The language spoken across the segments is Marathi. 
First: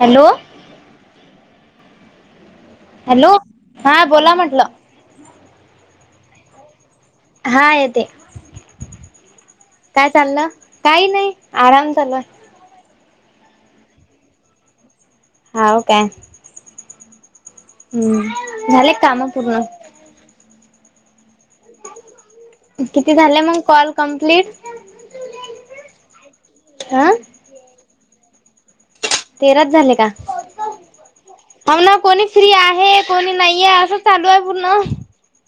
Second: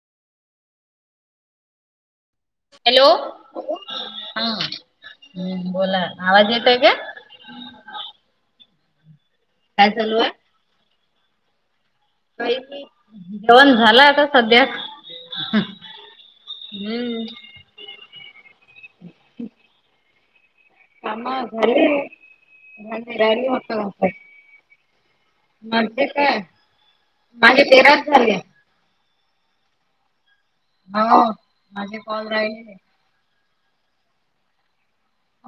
हॅलो. हॅलो हॅलो हा बोला हा म्हटलं बोला आवाज येतोय का? हा येते काय चालू आहे चाललं काही नाही आराम चालू हायं. कायी नाही जेवण झालं आता सध्या हं. हाव काय हम्म. हम्म झाले काम पूर्ण कामा [unintelligible] किती नर झाले मग मता कॉल कम्प्लीट म का हा [unintelligible] माझे तेराच झाले. तेराच झाले का हो ना कोणी फ्री आहेत. कोणी नाहीे आहे असं चालू आहे पूर्ण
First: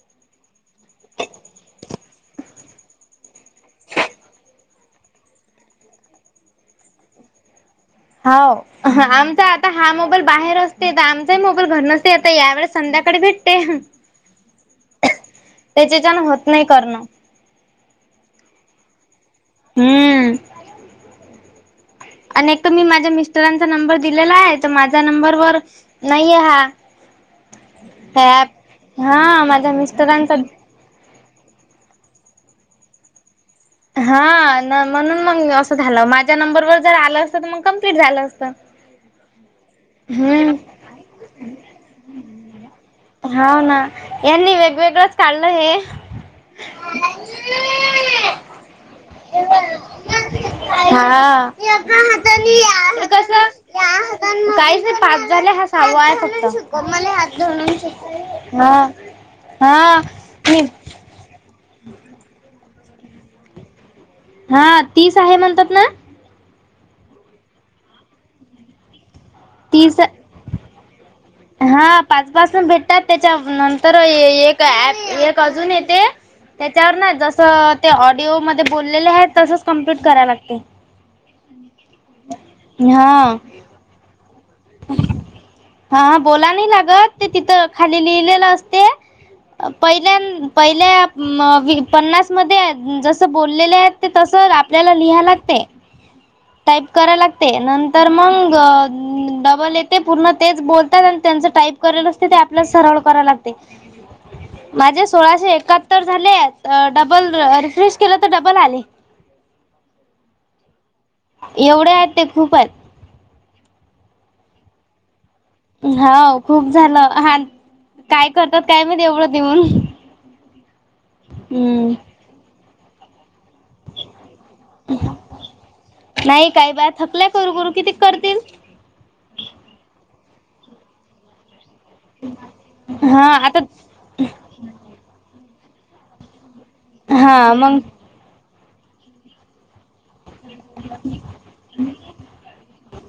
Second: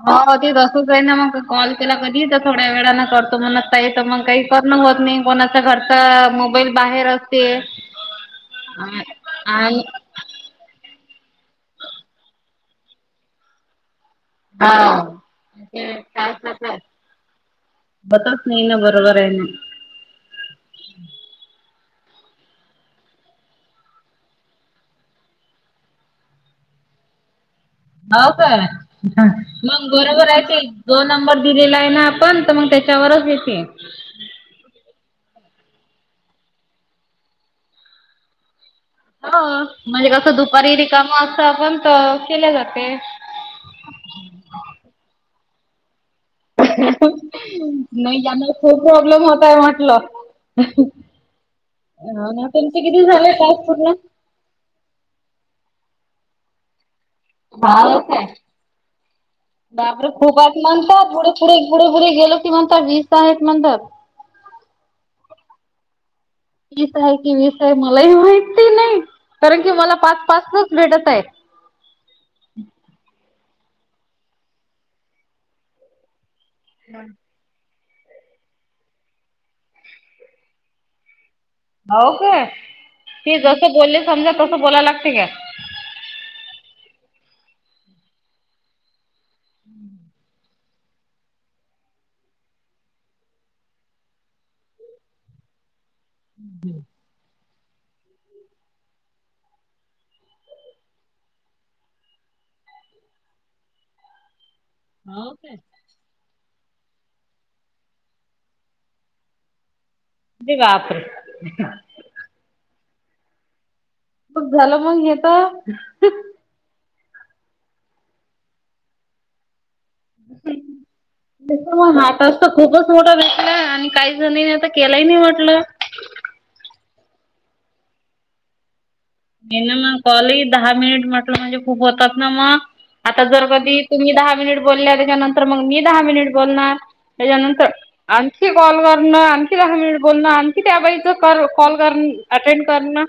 हो ते तसंच आहे ना मग कॉल केला कधी तर थोड्या वेळां करतो म्हणत आता काहीच नाही. करण होत नाही कोणाचा घरचा मोबाईल बाहेर अस हाव आमचा आता हा मो मोबाईल बाहेर असते तर आमचाही मोबाईल घरी नसते या वेळेस संध्याकाळी भेटते [unintelligible] त्याच्याच्यान होत होतच नाही करणं नाही ना बरोबर आहे ना हम्म आणि एक तर मी माझ्या मिस्टरांचा नंबर दिलेला आहे तर माझ्या नंबरवर नाही आहे हा हाव का ॲप हा माझ्या मग बरोबर मिस्टरांचा आहे ते जो नंबर दिलेला आहे ना आपण तर मग त्याच्यावरच येते हा म्हणून मग असं झालं माझ्या नंबरवर जर आलं असतं तर मग कम्प्लीट झालं असतं [inaudible] हो म्हणजे कसं दुपारी हम्म रिकाम असतो आपण तर केले जाते हाव ना ह्यांनी वेगवेगळंच काढलं हे नाही यान खूप प्रॉब्लेम होतय म्हटलं हा हे तुमचे किती कस झाले टास्क पूर्ण? काहीच नाही पाच झाले हा सहावा आहे फक्त हा काय हा हा बापरे खूप आत मी म्हणतात थोड पुढे, पुढे, पुुढे गेलो की वीस आहेत म्हणतात हा तीस आहे म्हणतात ना तीस आहे की वीस आहे मलाही माहिती नाही कारण की मला तीस पाच, पाचच भेटत आहे हा पाच पाासून भेटतात त्याच्या नंतर एक ए अजून येते त्याच्यावर ना जसं ते ऑडिओमध्ये बोललेले आहेत तसच कम्प्लीट करायला लागते हो का हा ती जसं बोलली समजा तसं बोलायला लागते काय हा बोलायला नाही लागत ते तिथं खाली लिहिलेलं असते पहिल्या पहिल्या पन्नासमध्ये जसं बोललेले आहेत ते तसं आपल्याला लिहाय लागते टाईप करायला लागतंय नंतर मग तेच पूर्ण बोलतात आणि त्यांच टाईप करल असते ते आपल्या सरळ करायला लागते माझे हो सोळाशे काय? एकाहत्तर झाले डबल रिफ्रेश केलं तर डबल आले अरे बापरे एवढं आहेत ते खूप आहेत खूप झालं मग हेत हा खूप झालं ह काय करतात काय माहित एवढं देऊन हम्म हा टास्क तर खूपच मोठा दिसला आणि काही जणांनी तर केलाही नाही वाटलं नाही काही बाया थकल्या करू, करू किती करतील यांना मग कॉल दहा मिनिट म्हटलं म्हणजे खूप होतात ना मग आता जर कधी तुम्ही दहा मिनिट बोलल्या त्याच्यानंतर मग मी दहा मिनिट बोलणार हा त्याच्यानंतर मग आणखी कॉल करणं आणखी दहा मिनिट बोलणं आणखी त्या बाईच कर कॉल कर अटेंड कर ना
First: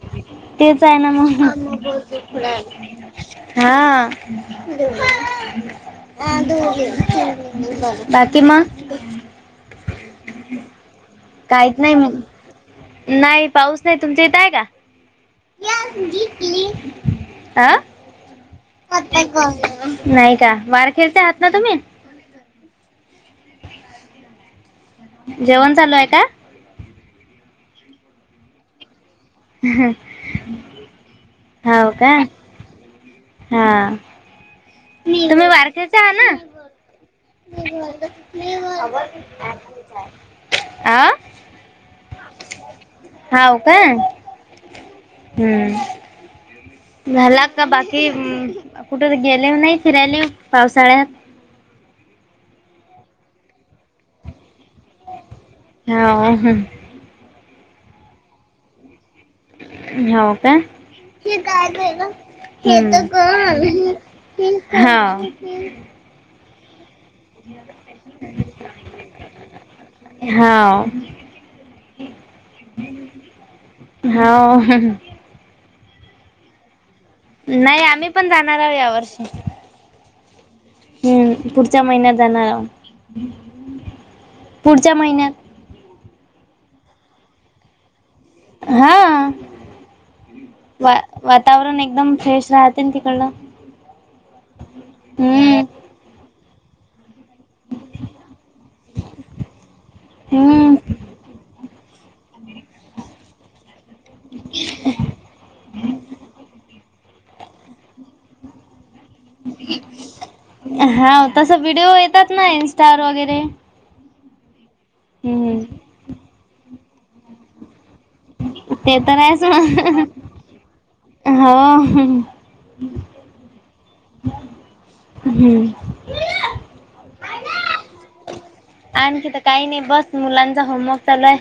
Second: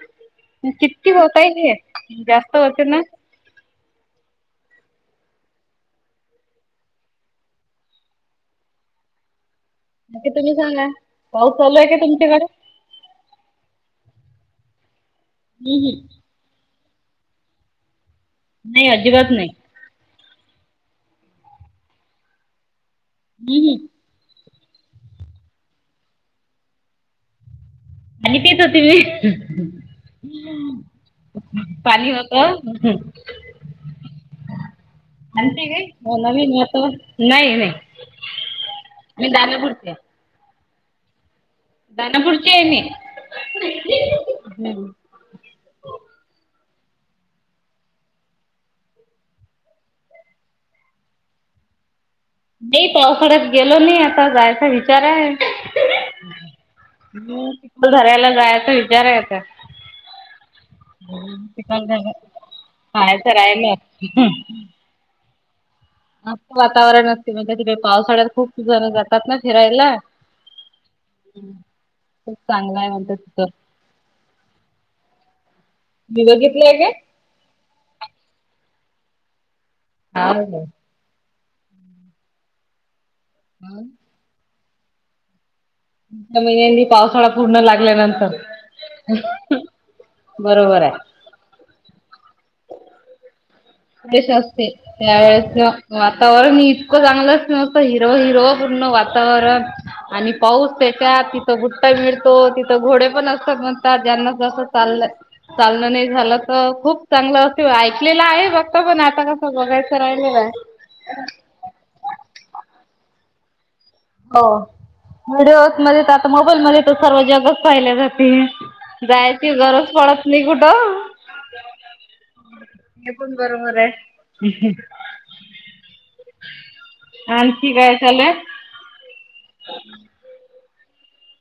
तेच आहे ना मग जास्त होते ना. हा बाकी मग बाकी तुम्ही सांगा काहीच नाही मग नाही पाऊस नाही तुमच्या इथ आहे का हम्म हम्म आं नाही अजिबात नाही नाही का वारखेड चे आहात ना तुम्ही हह जेवण चालू आहे का पाणी पित होती मी हो पाणी का होत हम्म. हा [inaudible] तुम्ही बारक्याचा हा ना. नवीन होत नाही नाही मी दानापूरचे अ. दानापूर ची आहे मी हाव का हम्म. हम्म. झाला का बाकी कुठे गेले नाही फिरायले पावसाळ्यात. नाही पावसाळ्यात गेलो नाही आता जायचा विचार आहे. हो आणि चलधरायला जायच विचारये. हाव का. चिखलदऱ्या [unintelligible] पाहायचं राहिलं. हम्म ह. मस्त वातावरण असते म्हणजे तिकडे पावसाळ्यात खूप जण जातात ना फिरायला. हाव हम्म खूप चांगला आहे म्हणतात तिथं. हाव मी बघितले घे. नाही आम्ही पण जाणार आहो या वर्षी. हा. [unintelligible] हम्म पुढच्या महिन्यात जाणार आहो. आन. पुढच्या महिन्यात च्या महिन्यांनी पावसाळा पूर्ण लागल्यानंतर. हा बरोबर वा आहे. वातावरण एकदम फ्रेश राहतेन तिकडलं. फ्रेश असते हम्म त्यावेळेच वातावरण इतकं चांगलं नसतं हिरवं हिरवं पूर्ण वातावरण आणि पाऊस हम्म त्याच्यात तिथं गु का मिळतो तिथं घोडे पण असतात म आता ज्यांना जसं चाल चालण नाही झालं तर खूप चांगलं अस ऐकलेलं आहे बघ. पण आता कसं बघायचं राहिलेलये. अस व्हिडिओ येतात ना इन्स्टावर वगैरे. हो हम्म व्हिडिओमध्ये तर आता मोबाईलमध्ये तर सर्व जगच पाहिले जात. ते ते तर आहेच जायची गरज मग पडत नाही कुठं. हो हे पण बरोबर आहे. हम्म आणखी काय चालू ये. आणखी तर काही नाही बस मुलांचा होमवर्क चालू आहे.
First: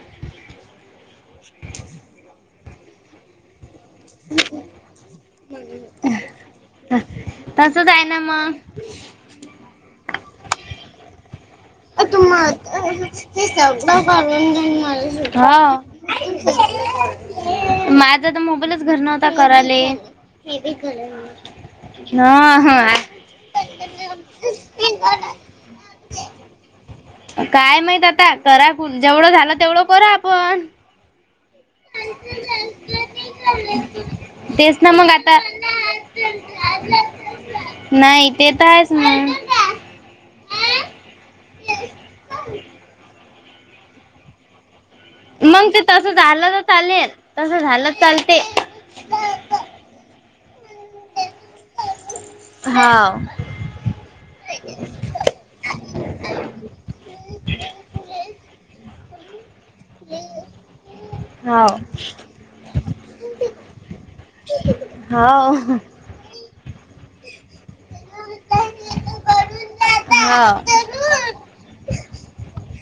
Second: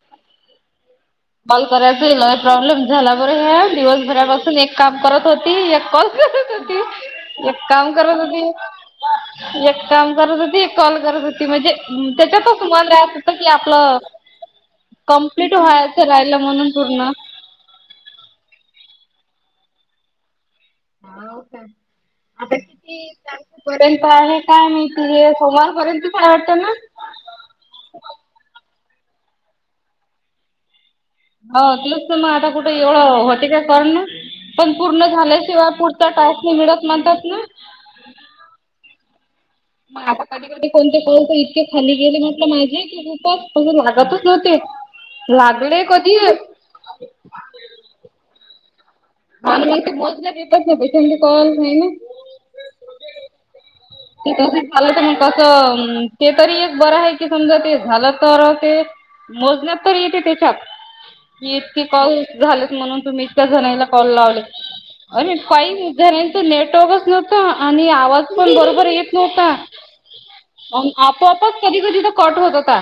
कॉल करायचा लय प्रॉब्लेम झाला बर हे. दिवसभरापासून एक काम करत होती एक कॉल करत होती. एक तसच काम आहे करत ना होती मग एक काम करत होती एक कॉल करत होती म्हणजे त्याच्यात सुमान राहत होत की आपलं कमप्लीट व्हाय राहिल म्हणून पूर्ण. माझात मोबाईलच घरी नव्हता कराले. ना हा. पर्यंत आहे काय माहिती हे सोमवारपर्यंतच आहे वाटतं ना. काय माहीत आता कऱ्या पुण जेवढं झालं तेवढं करु आपण. हो तुलाच तर मग आता कुठे एवढं होते काय कर ना. पण तेच ना पूर्ण मग आता झाल्याशिवाय पुढता टास्क नाही मिळत म्हणतात ना. नाही तेेत आहेच मग. मग आता कधी कोणते इतके खाली गेले म्हटलं माझे की रूपच लागतच नव्हते. मग ते लागले तसं कधी. झालं तर चालेल तसं झालं चालते. आणि म ते. [unintelligible] [unintelligible] कॉल नाही ना. हा.. व.. ते झालं तर मग कसं ते तरी, एक बर आहे. कि समजा ते झालं. तर ते मोजण्यात तर येते, त्यांच्यात की हाव इतकी कॉल झालेत. म्हणून तुम्ही इतक्या जणाईला कॉल लावले. अरे हाव पाई उदारण तर नेटवर्कच नव्हतं. आणि आवाज पण बरं येत नव्हता. हाव आपोआपच कधी कधी तर कट होत होता.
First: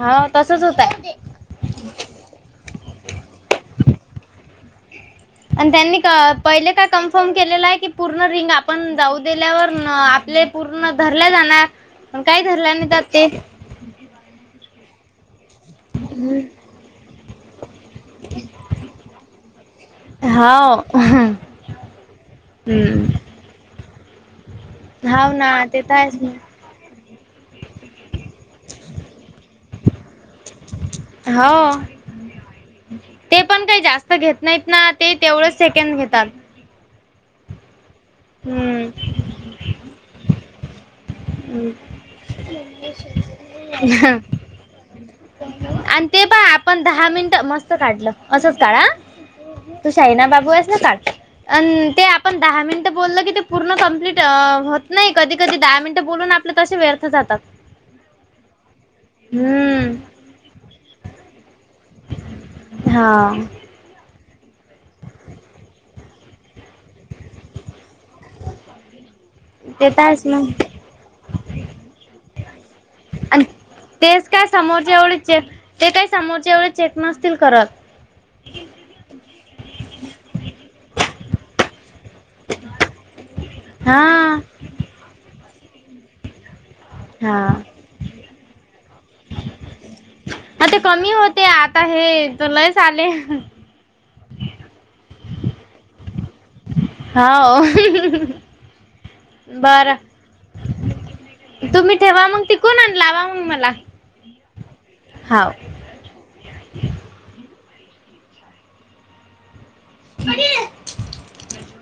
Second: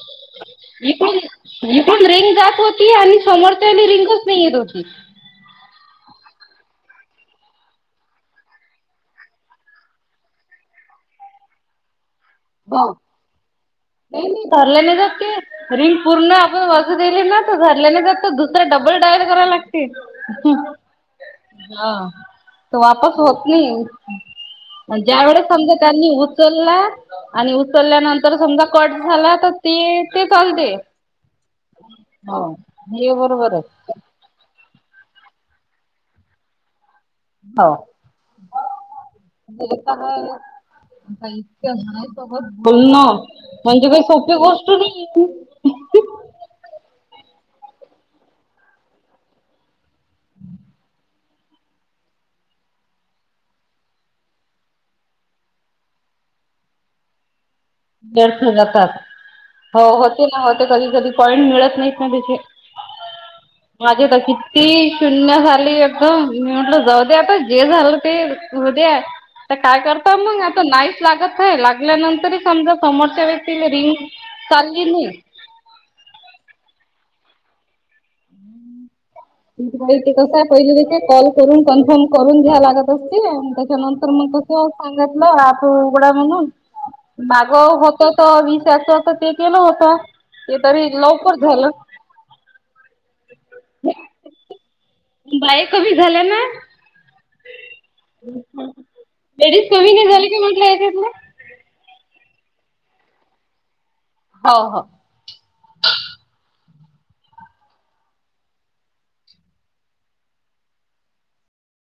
हां. तसच होतय. म्ह पण रिंग जात होती. आणि समोरचा रिंगच नाही येत होती. आणि त्यांनी पहिले काय कन्फर्म केलेलं आहे, की पूर्ण रिंग आपण जाऊ दिल्यावर आपले. पूर्ण धरल्या जाणार, काय धरल नाहीे भाऊ त्यात ते. नाही नाही, धरला नाही जात ते. रिंग पूर्ण आपण वाजू दिली ना, तर दरल्याने तर दुसऱ डबल डायल करायला लागते. हाव.. हा. तवापस हम्म. होत नाही. ज्या हाव वेळेस ना समजा ते तर त्यांनी आहेच ना उचला, आणि उचलल्यानंतर समजा. कट झाला तर ते, ते चालते. हां.. हो. हे बरोबर आहेच. तसं घेत नाहीत ना, ते तेवढंच सेकंड घेतात. हो हम्म [unintelligible] काही इतक्या जणानं सोबत बोल न, काही सोपी गोष्ट नाही. आणि ते पहा आपण दहा मिनिट. मस्त काढलं असंच काढ हं. तू शाहिना बाबू आहेस. ना काड. अ ते आपण दहा मिनटं बोललं की ते, पूर्ण कंप्लीट होत नाही. कधी कधी दहा मिनटं बोलून आप आपले कसे व्यर्थ जातात. व्यर्थ जातात हो, हम्म होते ना होते कधी कधी पॉइंट मिळत नाहीत ना त्यांचे. हां. माझी तर किती शून्य झाली. एकदम मी म्हटलं. जाऊ दे आता जे झालं ते. होवू दया, तर काय करता मग आता नाहींच लागत ये लागल्यानंतर, समजा समोरच्या आणि व्यक्ती रिंग तेच काय चालली समोरच्या नाही. एवढे चेक ते काही समोरचे एवढे चेक नसतील करत. [inaudible] माहिती कसं आहे, पहिल तिथं कॉल करून कन्फर्म. करून घ्या लागत असते. हा त्याच्यानंतर मग तसं सांगितलं. आप उघडा म्हणून, माग हा होत तर वीस असं ते केलं होत. ते तरी लवकर झालं. हं हे तु लयच आले. बाय कमी झालं ना. हो लेडीज कमी बरं नाही झाली का म्हटलं हे चाललं. तुम्ही ठेवा मग तिकून, आण लावा मग मला. हो. हो. हाव. [unintelligible]